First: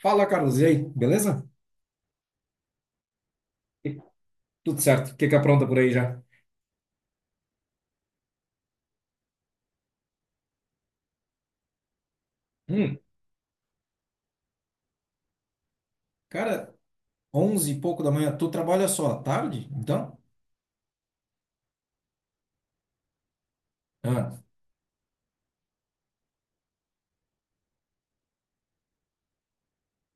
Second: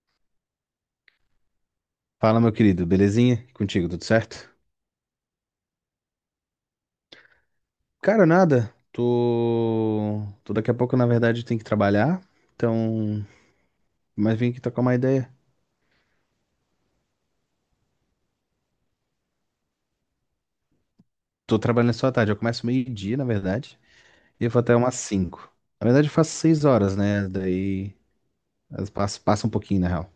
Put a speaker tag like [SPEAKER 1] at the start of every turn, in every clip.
[SPEAKER 1] Fala, Carlos, e aí, beleza?
[SPEAKER 2] Fala, meu querido, belezinha? E contigo,
[SPEAKER 1] E-
[SPEAKER 2] tudo certo?
[SPEAKER 1] Tudo certo, o que que apronta por aí já?
[SPEAKER 2] Cara, nada. Tô daqui a pouco, na verdade, tenho que trabalhar.
[SPEAKER 1] Hum.
[SPEAKER 2] Então, mas vim aqui tocar uma ideia.
[SPEAKER 1] Cara, 11 e pouco da manhã, tu trabalha só à tarde, então?
[SPEAKER 2] Tô trabalhando só à tarde. Eu começo meio-dia, na verdade,
[SPEAKER 1] Ah,
[SPEAKER 2] e eu vou até umas 5. Na verdade, eu faço 6 horas, né? Daí passa um pouquinho, na real.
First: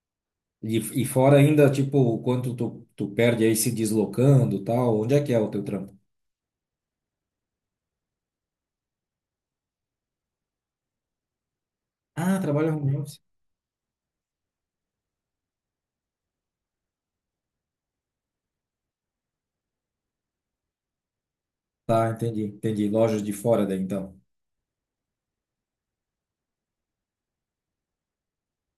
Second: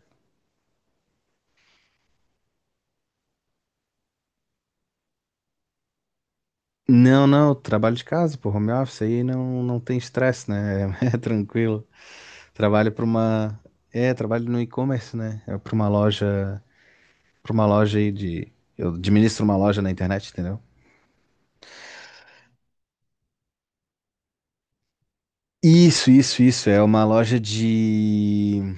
[SPEAKER 1] e, e fora ainda, tipo, o quanto tu perde aí se deslocando, tal, onde é que é o teu trampo?
[SPEAKER 2] Não, não, trabalho de casa, pô, home office aí não, não tem estresse, né? É tranquilo.
[SPEAKER 1] Ah, trabalha
[SPEAKER 2] Trabalho
[SPEAKER 1] home
[SPEAKER 2] para
[SPEAKER 1] office.
[SPEAKER 2] uma. É, trabalho no e-commerce, né? É para uma loja. Pra uma loja aí de. Eu administro uma loja na internet, entendeu?
[SPEAKER 1] Tá, entendi, entendi, lojas de fora daí, então.
[SPEAKER 2] Isso, isso, isso. É uma loja de.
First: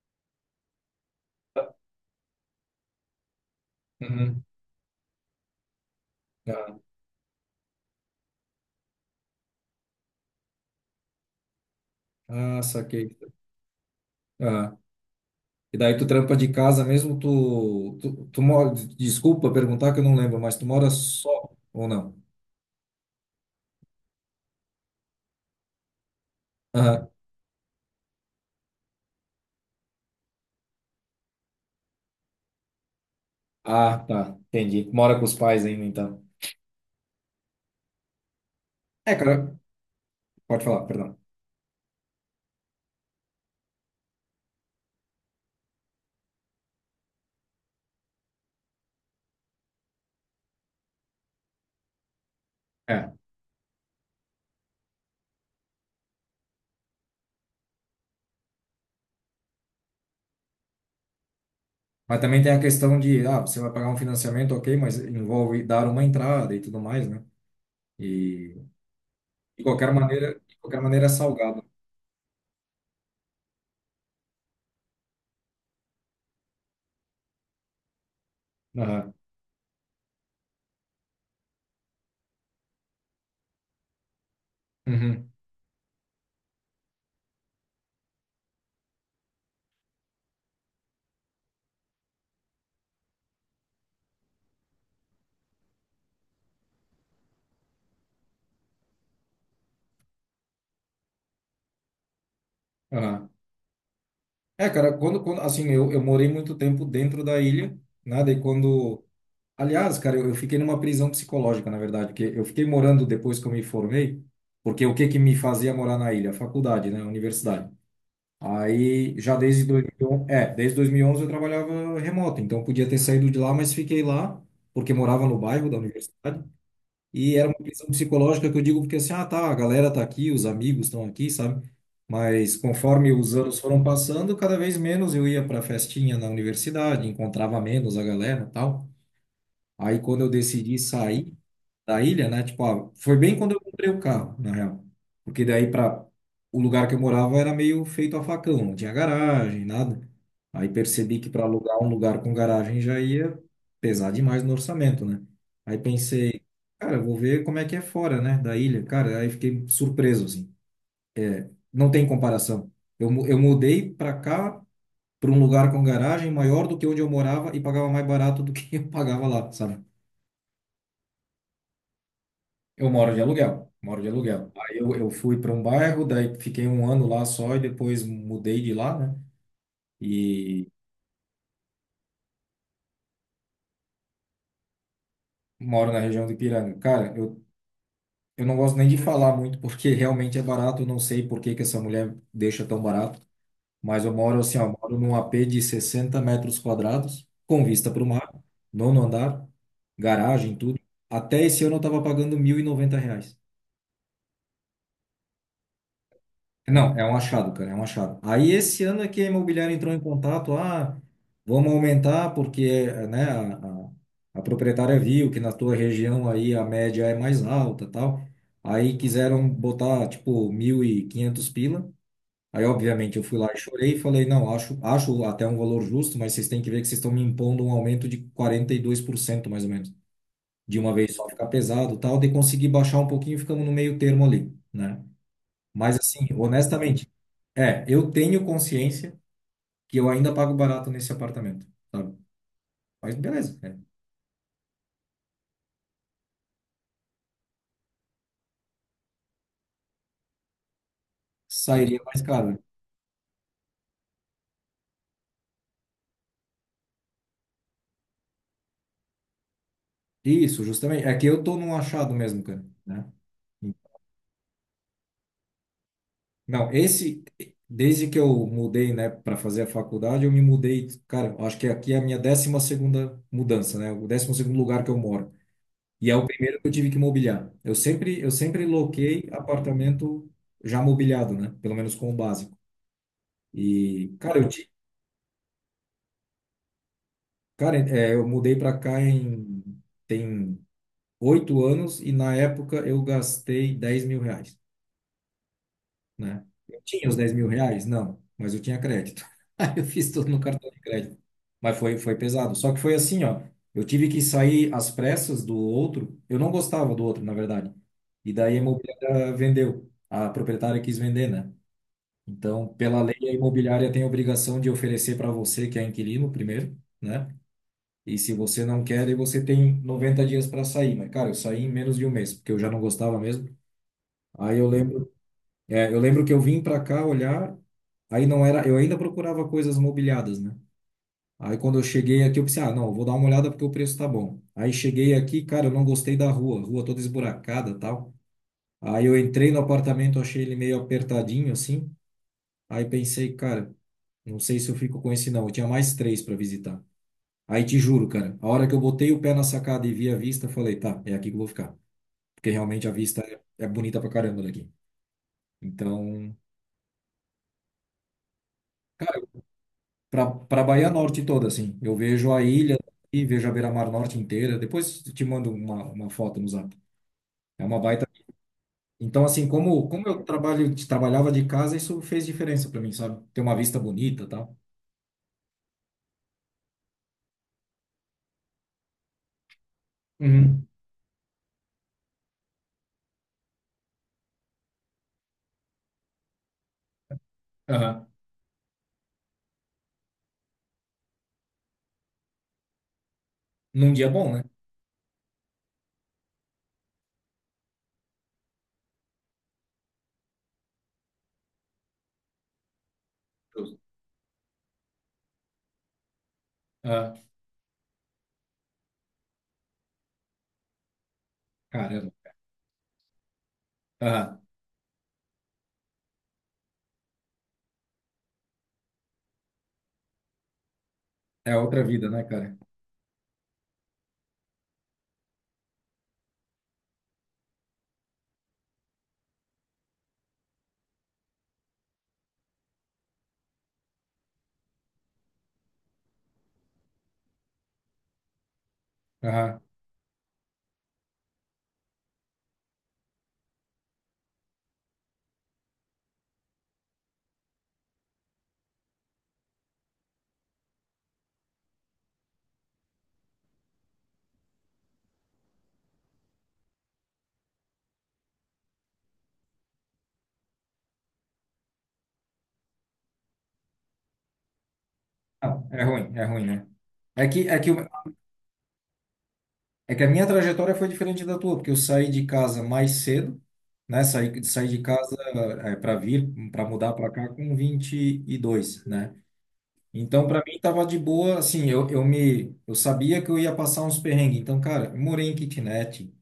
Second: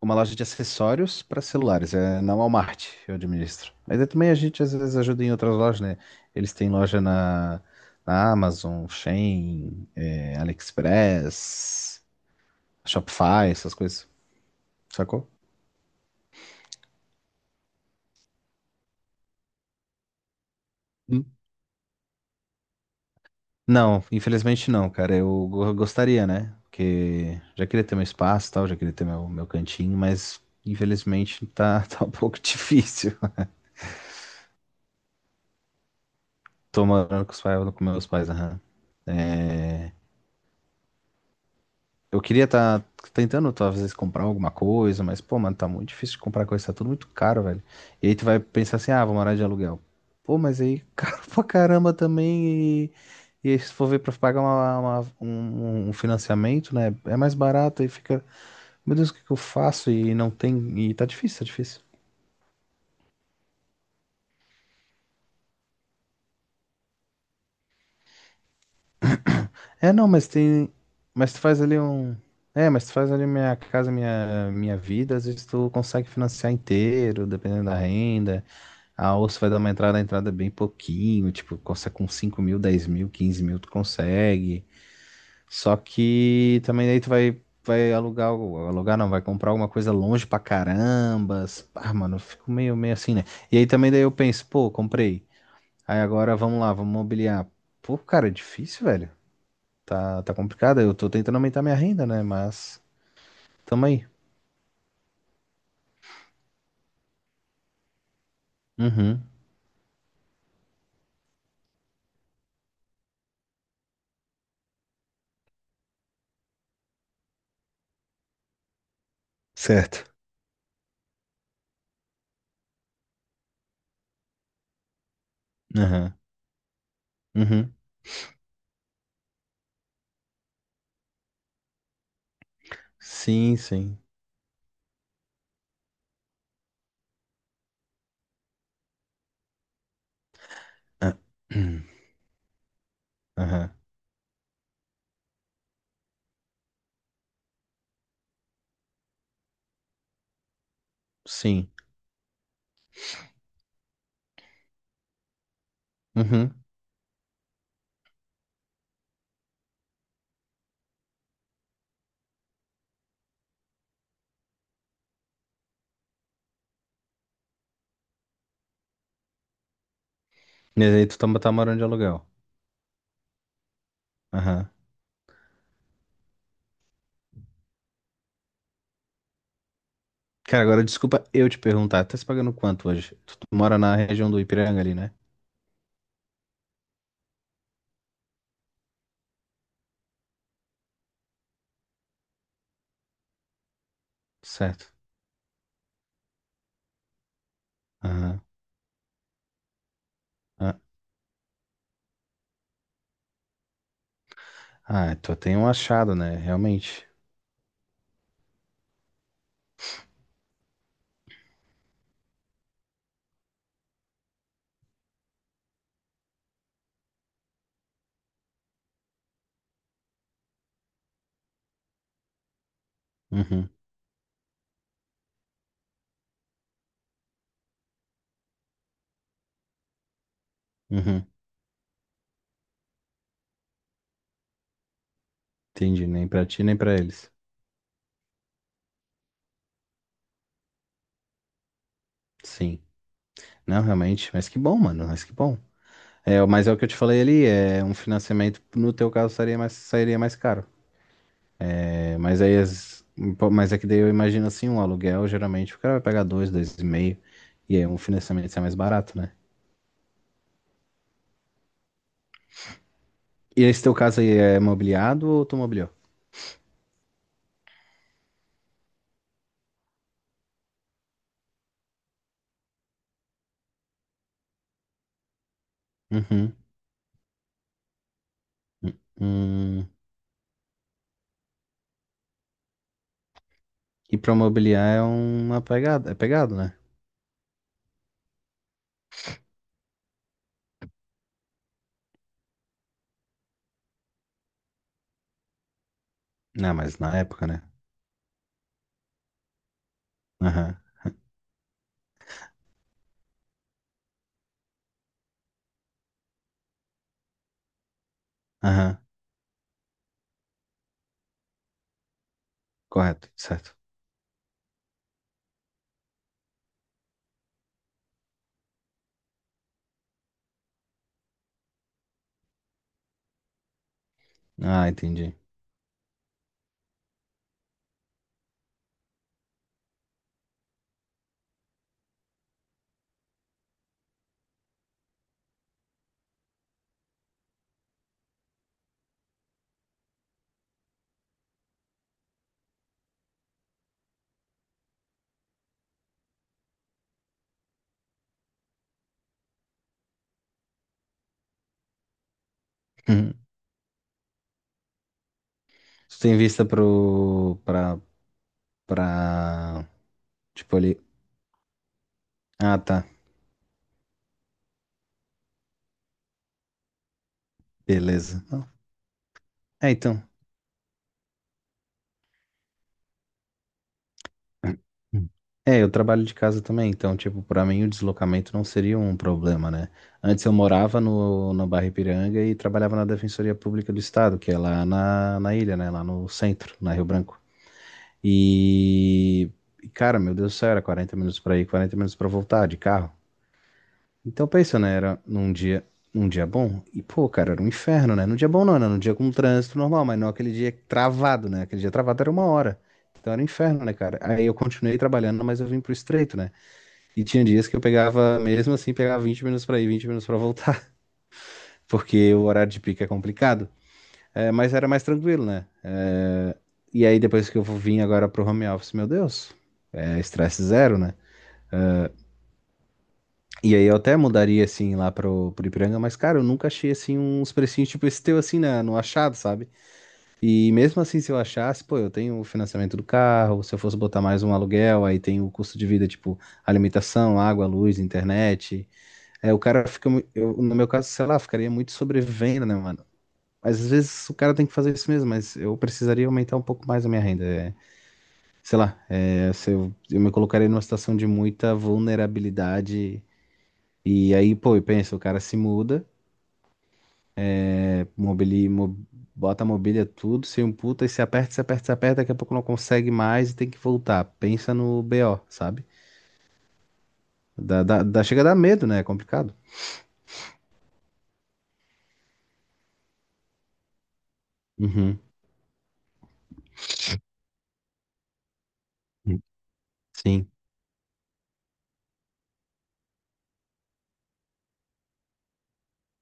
[SPEAKER 2] Uma loja de acessórios para celulares. É na Walmart, eu administro. Mas aí também a
[SPEAKER 1] Uhum.
[SPEAKER 2] gente às vezes ajuda em outras lojas, né? Eles têm
[SPEAKER 1] Ah,
[SPEAKER 2] loja na Amazon, Shein, é, AliExpress,
[SPEAKER 1] ah, saquei.
[SPEAKER 2] Shopify, essas coisas.
[SPEAKER 1] Ah,
[SPEAKER 2] Sacou?
[SPEAKER 1] e daí tu trampa de casa mesmo, tu mora, desculpa perguntar que eu não lembro, mas tu mora só ou não?
[SPEAKER 2] Não, infelizmente não, cara. Eu gostaria, né? Porque já queria ter meu espaço e tal, já queria ter meu cantinho, mas infelizmente tá, tá um pouco difícil.
[SPEAKER 1] Ah, tá. Entendi. Mora com os pais ainda, então.
[SPEAKER 2] Tô morando com os pais, com meus pais, aham.
[SPEAKER 1] É, cara,
[SPEAKER 2] É,
[SPEAKER 1] pode falar, perdão.
[SPEAKER 2] eu queria estar tentando, talvez, comprar alguma coisa, mas, pô, mano, tá muito difícil de comprar coisa, tá tudo muito caro, velho. E aí tu vai pensar assim, ah, vou morar de aluguel. Pô, mas aí, caro pra caramba também. E,
[SPEAKER 1] É.
[SPEAKER 2] e aí, se for ver pra pagar um financiamento, né? É mais barato e fica. Meu Deus, o que que eu faço? E não tem. E tá difícil, tá difícil.
[SPEAKER 1] Mas também tem a questão de, ah, você vai pagar um financiamento, ok, mas envolve dar uma entrada e tudo mais, né? E
[SPEAKER 2] É, não, mas
[SPEAKER 1] de
[SPEAKER 2] tem.
[SPEAKER 1] qualquer maneira é
[SPEAKER 2] Mas tu faz
[SPEAKER 1] salgado.
[SPEAKER 2] ali um. É, mas tu faz ali minha casa, minha vida, às vezes tu consegue financiar inteiro, dependendo da renda.
[SPEAKER 1] Aham.
[SPEAKER 2] A ouça vai dar uma entrada, a entrada é bem pouquinho, tipo, consegue com 5.000, 10.000, 15.000, tu consegue.
[SPEAKER 1] Uhum.
[SPEAKER 2] Só que também aí tu vai alugar, alugar não, vai comprar alguma coisa longe pra carambas. Ah, mano, eu fico meio assim, né? E aí também daí eu penso, pô, comprei. Aí agora vamos lá, vamos mobiliar. Pô, cara, é difícil, velho. Tá complicado. Eu tô tentando aumentar minha renda, né? Mas
[SPEAKER 1] Aham.
[SPEAKER 2] tamo aí.
[SPEAKER 1] É, cara, quando, assim, eu morei muito tempo dentro da ilha, né? Daí quando.
[SPEAKER 2] Uhum.
[SPEAKER 1] Aliás, cara, eu fiquei numa prisão psicológica, na verdade, porque eu fiquei morando depois que eu me formei, porque o que que me fazia morar na ilha? A faculdade, né? A universidade. Aí, já desde
[SPEAKER 2] Certo.
[SPEAKER 1] 2011, é, desde 2011 eu trabalhava remoto, então eu podia ter saído de lá, mas fiquei lá, porque morava no bairro da
[SPEAKER 2] Aham.
[SPEAKER 1] universidade, e era uma
[SPEAKER 2] Uhum.
[SPEAKER 1] prisão psicológica que eu digo porque assim, ah, tá, a galera tá aqui, os amigos estão aqui, sabe? Mas conforme os
[SPEAKER 2] Sim,
[SPEAKER 1] anos foram
[SPEAKER 2] sim.
[SPEAKER 1] passando, cada vez menos eu ia para festinha na universidade, encontrava menos a galera, e tal. Aí quando eu decidi
[SPEAKER 2] Ah,
[SPEAKER 1] sair da ilha, né? Tipo, ah, foi bem quando eu
[SPEAKER 2] Aham.
[SPEAKER 1] comprei o carro, na real. Porque daí para o lugar que eu morava era meio feito a facão, não tinha garagem, nada. Aí percebi que para
[SPEAKER 2] Sim.
[SPEAKER 1] alugar um lugar com garagem já ia pesar demais no orçamento, né? Aí pensei,
[SPEAKER 2] Uhum.
[SPEAKER 1] cara, eu vou ver como é que é fora, né, da ilha. Cara, aí fiquei surpreso assim. Não tem comparação. Eu mudei para cá, para um lugar com garagem maior do que onde eu morava e pagava mais barato do que eu pagava lá, sabe?
[SPEAKER 2] E aí tu tá morando de aluguel.
[SPEAKER 1] Eu moro de aluguel, moro de aluguel.
[SPEAKER 2] Aham.
[SPEAKER 1] Aí eu fui para um bairro, daí fiquei um ano lá só e depois mudei de lá, né?
[SPEAKER 2] Cara,
[SPEAKER 1] E
[SPEAKER 2] agora desculpa eu te perguntar. Tá se pagando quanto hoje? Tu mora na região do Ipiranga ali, né?
[SPEAKER 1] moro na região do Ipiranga. Cara, eu não gosto nem de falar muito porque realmente é barato, eu não sei por que que essa mulher deixa tão barato, mas eu moro assim, ó,
[SPEAKER 2] Certo.
[SPEAKER 1] moro num AP de 60 metros quadrados, com vista para o mar,
[SPEAKER 2] Aham.
[SPEAKER 1] nono andar, garagem,
[SPEAKER 2] Ah,
[SPEAKER 1] tudo. Até esse ano eu estava pagando R$ 1.090.
[SPEAKER 2] ah, tu tem um achado, né?
[SPEAKER 1] Não, é
[SPEAKER 2] Realmente.
[SPEAKER 1] um achado, cara, é um achado. Aí esse ano é que a imobiliária entrou em contato, ah, vamos aumentar porque, né, a, a proprietária viu que na tua região aí a média é mais alta, tal. Aí quiseram botar, tipo, R$ 1.500. Aí, obviamente, eu fui lá e
[SPEAKER 2] Uhum.
[SPEAKER 1] chorei e falei, não, acho até um valor justo, mas vocês têm que ver que vocês estão me impondo um aumento de 42% mais ou menos, de uma vez
[SPEAKER 2] Uhum.
[SPEAKER 1] só, ficar pesado, tal. De conseguir baixar um pouquinho, ficamos no meio termo ali, né? Mas
[SPEAKER 2] Entendi.
[SPEAKER 1] assim,
[SPEAKER 2] Nem pra ti, nem pra
[SPEAKER 1] honestamente,
[SPEAKER 2] eles.
[SPEAKER 1] é, eu tenho consciência que eu ainda pago barato nesse apartamento, sabe?
[SPEAKER 2] Sim.
[SPEAKER 1] Mas beleza, né?
[SPEAKER 2] Não, realmente. Mas que bom, mano. Mas que bom. É, mas é o que eu te falei ali, é um financiamento, no teu caso, sairia mais caro.
[SPEAKER 1] Sairia
[SPEAKER 2] É,
[SPEAKER 1] mais
[SPEAKER 2] mas
[SPEAKER 1] caro,
[SPEAKER 2] aí,
[SPEAKER 1] né?
[SPEAKER 2] pô, mas é que daí eu imagino assim, um aluguel, geralmente o cara vai pagar dois, dois e meio, e aí um financiamento sai mais barato, né?
[SPEAKER 1] Isso, justamente. É que eu tô num achado mesmo, cara, né?
[SPEAKER 2] E esse teu caso aí é mobiliado ou tu mobiliou?
[SPEAKER 1] Não, esse, desde que eu mudei, né, para fazer a faculdade, eu me mudei, cara, acho que aqui é a minha 12ª mudança, né? O 12º lugar que eu moro. E é o
[SPEAKER 2] Uhum.
[SPEAKER 1] primeiro que eu tive que mobiliar. Eu sempre loquei
[SPEAKER 2] Hum.
[SPEAKER 1] apartamento já mobiliado, né? Pelo menos com o básico. E,
[SPEAKER 2] E pra
[SPEAKER 1] cara,
[SPEAKER 2] mobiliar é uma pegada, é pegado, né?
[SPEAKER 1] cara, é, eu mudei pra cá em tem 8 anos e na época eu gastei R$ 10.000, né?
[SPEAKER 2] Não,
[SPEAKER 1] Eu
[SPEAKER 2] mas
[SPEAKER 1] tinha os
[SPEAKER 2] na
[SPEAKER 1] dez
[SPEAKER 2] época,
[SPEAKER 1] mil
[SPEAKER 2] né?
[SPEAKER 1] reais? Não, mas eu tinha crédito. Aí eu fiz tudo no cartão
[SPEAKER 2] Aham,
[SPEAKER 1] de crédito. Mas foi pesado. Só que foi assim, ó. Eu tive que sair às pressas do outro. Eu não gostava do outro, na verdade. E daí a
[SPEAKER 2] aham,
[SPEAKER 1] imobiliária vendeu. A proprietária quis vender, né? Então, pela lei,
[SPEAKER 2] correto,
[SPEAKER 1] a
[SPEAKER 2] certo.
[SPEAKER 1] imobiliária tem a obrigação de oferecer para você, que é inquilino, primeiro, né? E se você não quer, aí você tem 90 dias para sair. Mas, cara, eu saí em menos de um mês, porque eu já não gostava mesmo. Aí eu
[SPEAKER 2] Ah,
[SPEAKER 1] lembro,
[SPEAKER 2] entendi.
[SPEAKER 1] é, eu lembro que eu vim para cá olhar, aí não era, eu ainda procurava coisas mobiliadas, né? Aí quando eu cheguei aqui, eu pensei, ah, não, eu vou dar uma olhada porque o preço tá bom. Aí cheguei aqui, cara, eu não gostei da rua, rua toda esburacada, tal. Aí eu entrei no apartamento, achei ele meio apertadinho assim. Aí pensei, cara, não sei se eu fico com esse não. Eu tinha mais três para visitar. Aí te juro, cara, a hora que eu botei o pé na sacada e vi a vista, falei, tá, é aqui que eu vou ficar. Porque realmente a vista é bonita pra caramba daqui.
[SPEAKER 2] Tu
[SPEAKER 1] Então,
[SPEAKER 2] tem vista pro, pra,
[SPEAKER 1] cara,
[SPEAKER 2] pra.
[SPEAKER 1] pra
[SPEAKER 2] Tipo
[SPEAKER 1] Bahia
[SPEAKER 2] ali.
[SPEAKER 1] Norte toda, assim, eu vejo a ilha
[SPEAKER 2] Ah, tá.
[SPEAKER 1] e vejo a Beira-Mar Norte inteira. Depois te mando uma foto no Zap. É uma baita.
[SPEAKER 2] Beleza. Não.
[SPEAKER 1] Então, assim, como,
[SPEAKER 2] É,
[SPEAKER 1] como eu
[SPEAKER 2] então.
[SPEAKER 1] trabalho, trabalhava de casa, isso fez diferença pra mim, sabe? Ter uma vista bonita e tal.
[SPEAKER 2] Hum. É, eu trabalho de casa também, então, tipo, pra mim o deslocamento não seria um problema, né? Antes eu
[SPEAKER 1] Uhum.
[SPEAKER 2] morava no, na Barra Ipiranga e trabalhava na Defensoria Pública do Estado, que é lá na ilha, né? Lá no centro, na Rio Branco.
[SPEAKER 1] Aham.
[SPEAKER 2] E. Cara, meu Deus do céu, era 40 minutos pra ir, 40 minutos pra voltar de carro.
[SPEAKER 1] Num dia bom, né?
[SPEAKER 2] Então, pensa, né? Era num dia bom. E, pô, cara, era um inferno, né? Num dia bom não, era num dia com trânsito normal, mas não aquele dia travado, né? Aquele dia travado era 1 hora. Então era um
[SPEAKER 1] Justo.
[SPEAKER 2] inferno, né, cara? Aí eu continuei trabalhando, mas eu vim pro estreito, né?
[SPEAKER 1] Aham.
[SPEAKER 2] E tinha dias que eu pegava, mesmo assim, pegava 20 minutos pra ir, 20 minutos pra voltar,
[SPEAKER 1] Caramba.
[SPEAKER 2] porque o horário de pico é complicado.
[SPEAKER 1] Aham.
[SPEAKER 2] É, mas era mais tranquilo, né? É, e aí depois que eu vim agora pro home office, meu Deus, é estresse zero, né?
[SPEAKER 1] É outra vida, né, cara?
[SPEAKER 2] E aí eu até mudaria, assim, lá pro Ipiranga, mas, cara, eu nunca achei, assim, uns precinhos tipo esse teu, assim, no achado, sabe? E mesmo assim, se eu achasse, pô, eu tenho o financiamento do carro, se eu fosse botar mais um aluguel, aí tem o custo de vida, tipo, alimentação, água, luz, internet. É, o
[SPEAKER 1] Aham.
[SPEAKER 2] cara fica, eu, no meu caso, sei lá, ficaria muito sobrevivendo, né, mano? Mas às vezes o cara tem que fazer isso mesmo, mas eu precisaria aumentar um pouco mais a minha renda. É, sei lá, é, se eu me colocaria numa situação de muita vulnerabilidade e aí, pô, eu penso, o cara se muda, né, bota a mobília tudo, se um puta e se aperta, se aperta, se aperta, daqui a pouco não consegue mais e tem que voltar. Pensa no BO,
[SPEAKER 1] Não,
[SPEAKER 2] sabe?
[SPEAKER 1] é ruim, né? É que, é que, o-
[SPEAKER 2] Chega a dar medo, né? É complicado.
[SPEAKER 1] é que a minha trajetória foi diferente da tua, porque eu saí de casa mais cedo, né? Saí, saí de casa
[SPEAKER 2] Uhum.
[SPEAKER 1] é, para vir, para mudar para cá com 22, né? Então, para
[SPEAKER 2] Sim.
[SPEAKER 1] mim, tava de boa, assim, eu sabia que eu ia passar uns perrengues. Então, cara, eu morei em kitnet,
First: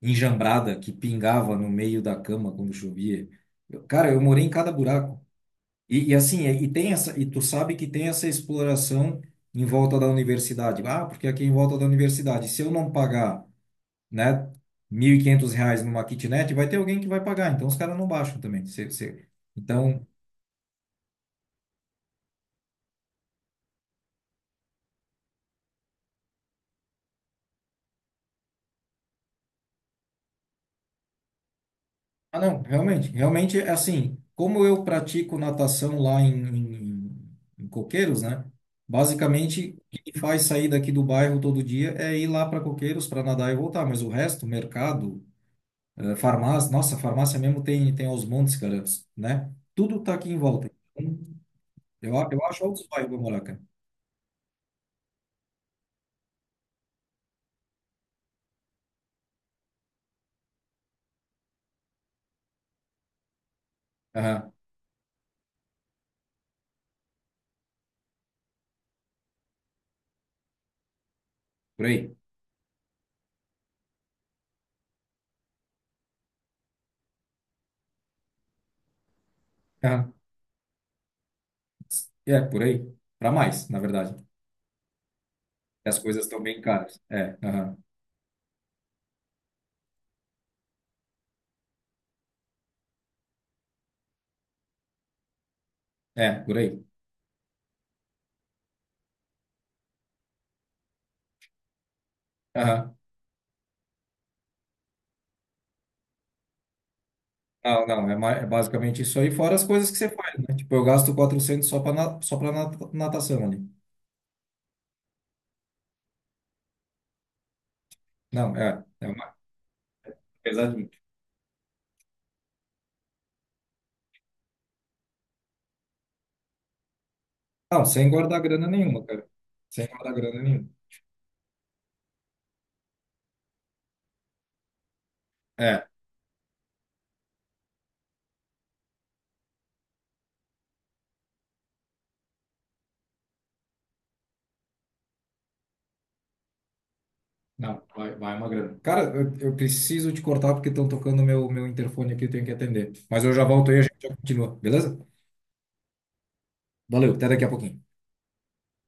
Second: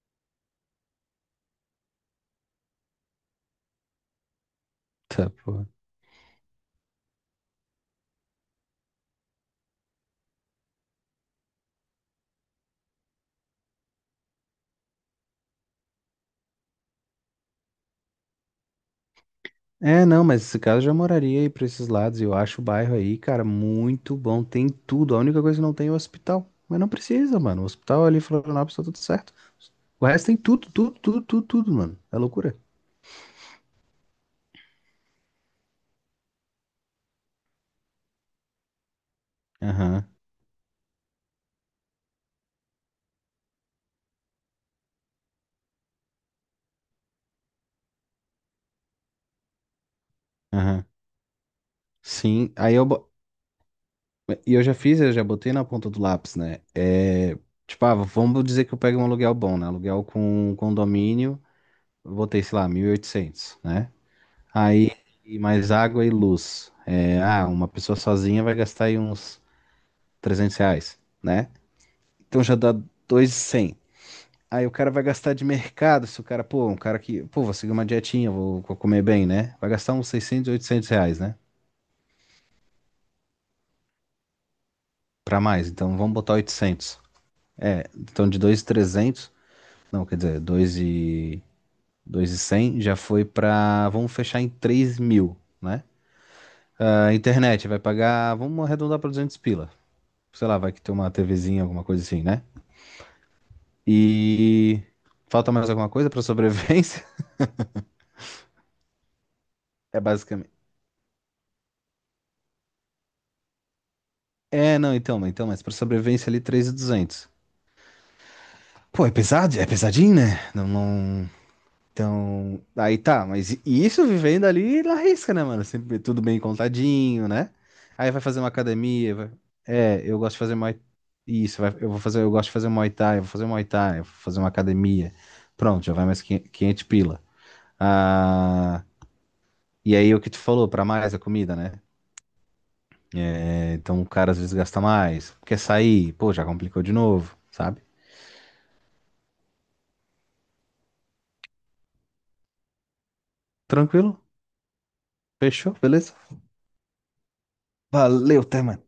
[SPEAKER 1] enjambrada, que pingava no meio da cama quando chovia. Cara, eu morei em cada buraco.
[SPEAKER 2] Tá, porra.
[SPEAKER 1] E assim, e tem essa, e tu sabe que tem essa exploração em volta da universidade. Ah, porque aqui em volta da universidade, se eu não pagar, né, R$ 1.500 numa kitnet, vai ter alguém que vai pagar. Então os caras não baixam também.
[SPEAKER 2] É,
[SPEAKER 1] Então,
[SPEAKER 2] não, mas esse cara eu já moraria aí pra esses lados. Eu acho o bairro aí, cara, muito bom. Tem tudo. A única coisa é que não tem é o hospital. Mas não precisa, mano. O hospital ali em Florianópolis tá tudo certo. O resto tem tudo, tudo, tudo, tudo, tudo, mano. É
[SPEAKER 1] ah,
[SPEAKER 2] loucura.
[SPEAKER 1] não, realmente, realmente é assim. Como eu pratico natação lá em Coqueiros, né? Basicamente, o
[SPEAKER 2] Aham,
[SPEAKER 1] que me faz sair daqui do bairro todo dia é ir lá para Coqueiros para nadar e voltar. Mas o resto, mercado. Eh, farmácia, nossa, farmácia mesmo tem aos montes, cara, né? Tudo tá aqui em volta.
[SPEAKER 2] aham.
[SPEAKER 1] Então, eu
[SPEAKER 2] Sim,
[SPEAKER 1] acho altos bairros pra morar, cara.
[SPEAKER 2] e eu já fiz, eu já botei na ponta do lápis, né? É, tipo, ah, vamos dizer que eu pego um aluguel bom, né? Aluguel com condomínio, eu botei, sei lá, 1.800, né?
[SPEAKER 1] Aham,
[SPEAKER 2] Aí, e mais água e luz. É, ah, uma pessoa sozinha vai gastar aí uns R$ 300, né?
[SPEAKER 1] por aí.
[SPEAKER 2] Então já dá dois e cem. Aí o cara vai gastar de mercado, se o cara, pô, um cara que, pô, vou seguir uma dietinha, vou comer bem, né? Vai gastar uns
[SPEAKER 1] Aham.
[SPEAKER 2] 600 800 reais, né?
[SPEAKER 1] É, por aí. Pra mais, na verdade.
[SPEAKER 2] Pra mais,
[SPEAKER 1] E
[SPEAKER 2] então
[SPEAKER 1] as
[SPEAKER 2] vamos
[SPEAKER 1] coisas
[SPEAKER 2] botar
[SPEAKER 1] estão bem caras.
[SPEAKER 2] 800.
[SPEAKER 1] É, aham.
[SPEAKER 2] É, então de 2.300. Não, quer dizer, 2 e 100 já foi pra. Vamos fechar em 3.000, né?
[SPEAKER 1] É, por aí.
[SPEAKER 2] Ah, internet vai pagar. Vamos arredondar pra 200 pila. Sei lá, vai que tem uma TVzinha, alguma coisa assim, né?
[SPEAKER 1] Aham.
[SPEAKER 2] E. Falta mais alguma coisa pra sobrevivência?
[SPEAKER 1] Não, não, é, é basicamente isso aí, fora as coisas que
[SPEAKER 2] É
[SPEAKER 1] você faz,
[SPEAKER 2] basicamente.
[SPEAKER 1] né? Tipo, eu gasto 400 só pra, só pra natação ali.
[SPEAKER 2] É, não, então, mas pra sobrevivência ali 3.200.
[SPEAKER 1] Não, é, é
[SPEAKER 2] Pô, é
[SPEAKER 1] uma
[SPEAKER 2] pesado? É pesadinho, né? Não,
[SPEAKER 1] pesadinha.
[SPEAKER 2] não. Então, aí tá, mas isso vivendo ali na risca, né, mano? Sempre tudo bem contadinho, né?
[SPEAKER 1] Não, sem
[SPEAKER 2] Aí vai fazer
[SPEAKER 1] guardar
[SPEAKER 2] uma
[SPEAKER 1] grana nenhuma,
[SPEAKER 2] academia,
[SPEAKER 1] cara.
[SPEAKER 2] vai...
[SPEAKER 1] Sem
[SPEAKER 2] É,
[SPEAKER 1] guardar
[SPEAKER 2] eu gosto de
[SPEAKER 1] grana
[SPEAKER 2] fazer
[SPEAKER 1] nenhuma.
[SPEAKER 2] Muay... Isso, eu vou fazer, eu gosto de fazer Muay Thai, eu vou fazer Muay Thai, eu vou fazer uma academia. Pronto,
[SPEAKER 1] É.
[SPEAKER 2] já vai mais 500 500 pila. Ah, e aí o que tu falou, pra mais a comida, né? É, então o cara às vezes gasta mais, quer sair, pô, já complicou de novo,
[SPEAKER 1] Não,
[SPEAKER 2] sabe?
[SPEAKER 1] vai, vai uma grana. Cara, eu preciso te cortar porque estão tocando meu interfone aqui, eu tenho que atender. Mas eu já volto aí, a gente já
[SPEAKER 2] Tranquilo?
[SPEAKER 1] continua, beleza?
[SPEAKER 2] Fechou? Beleza?
[SPEAKER 1] Valeu, até daqui a pouquinho.
[SPEAKER 2] Valeu, até, mano.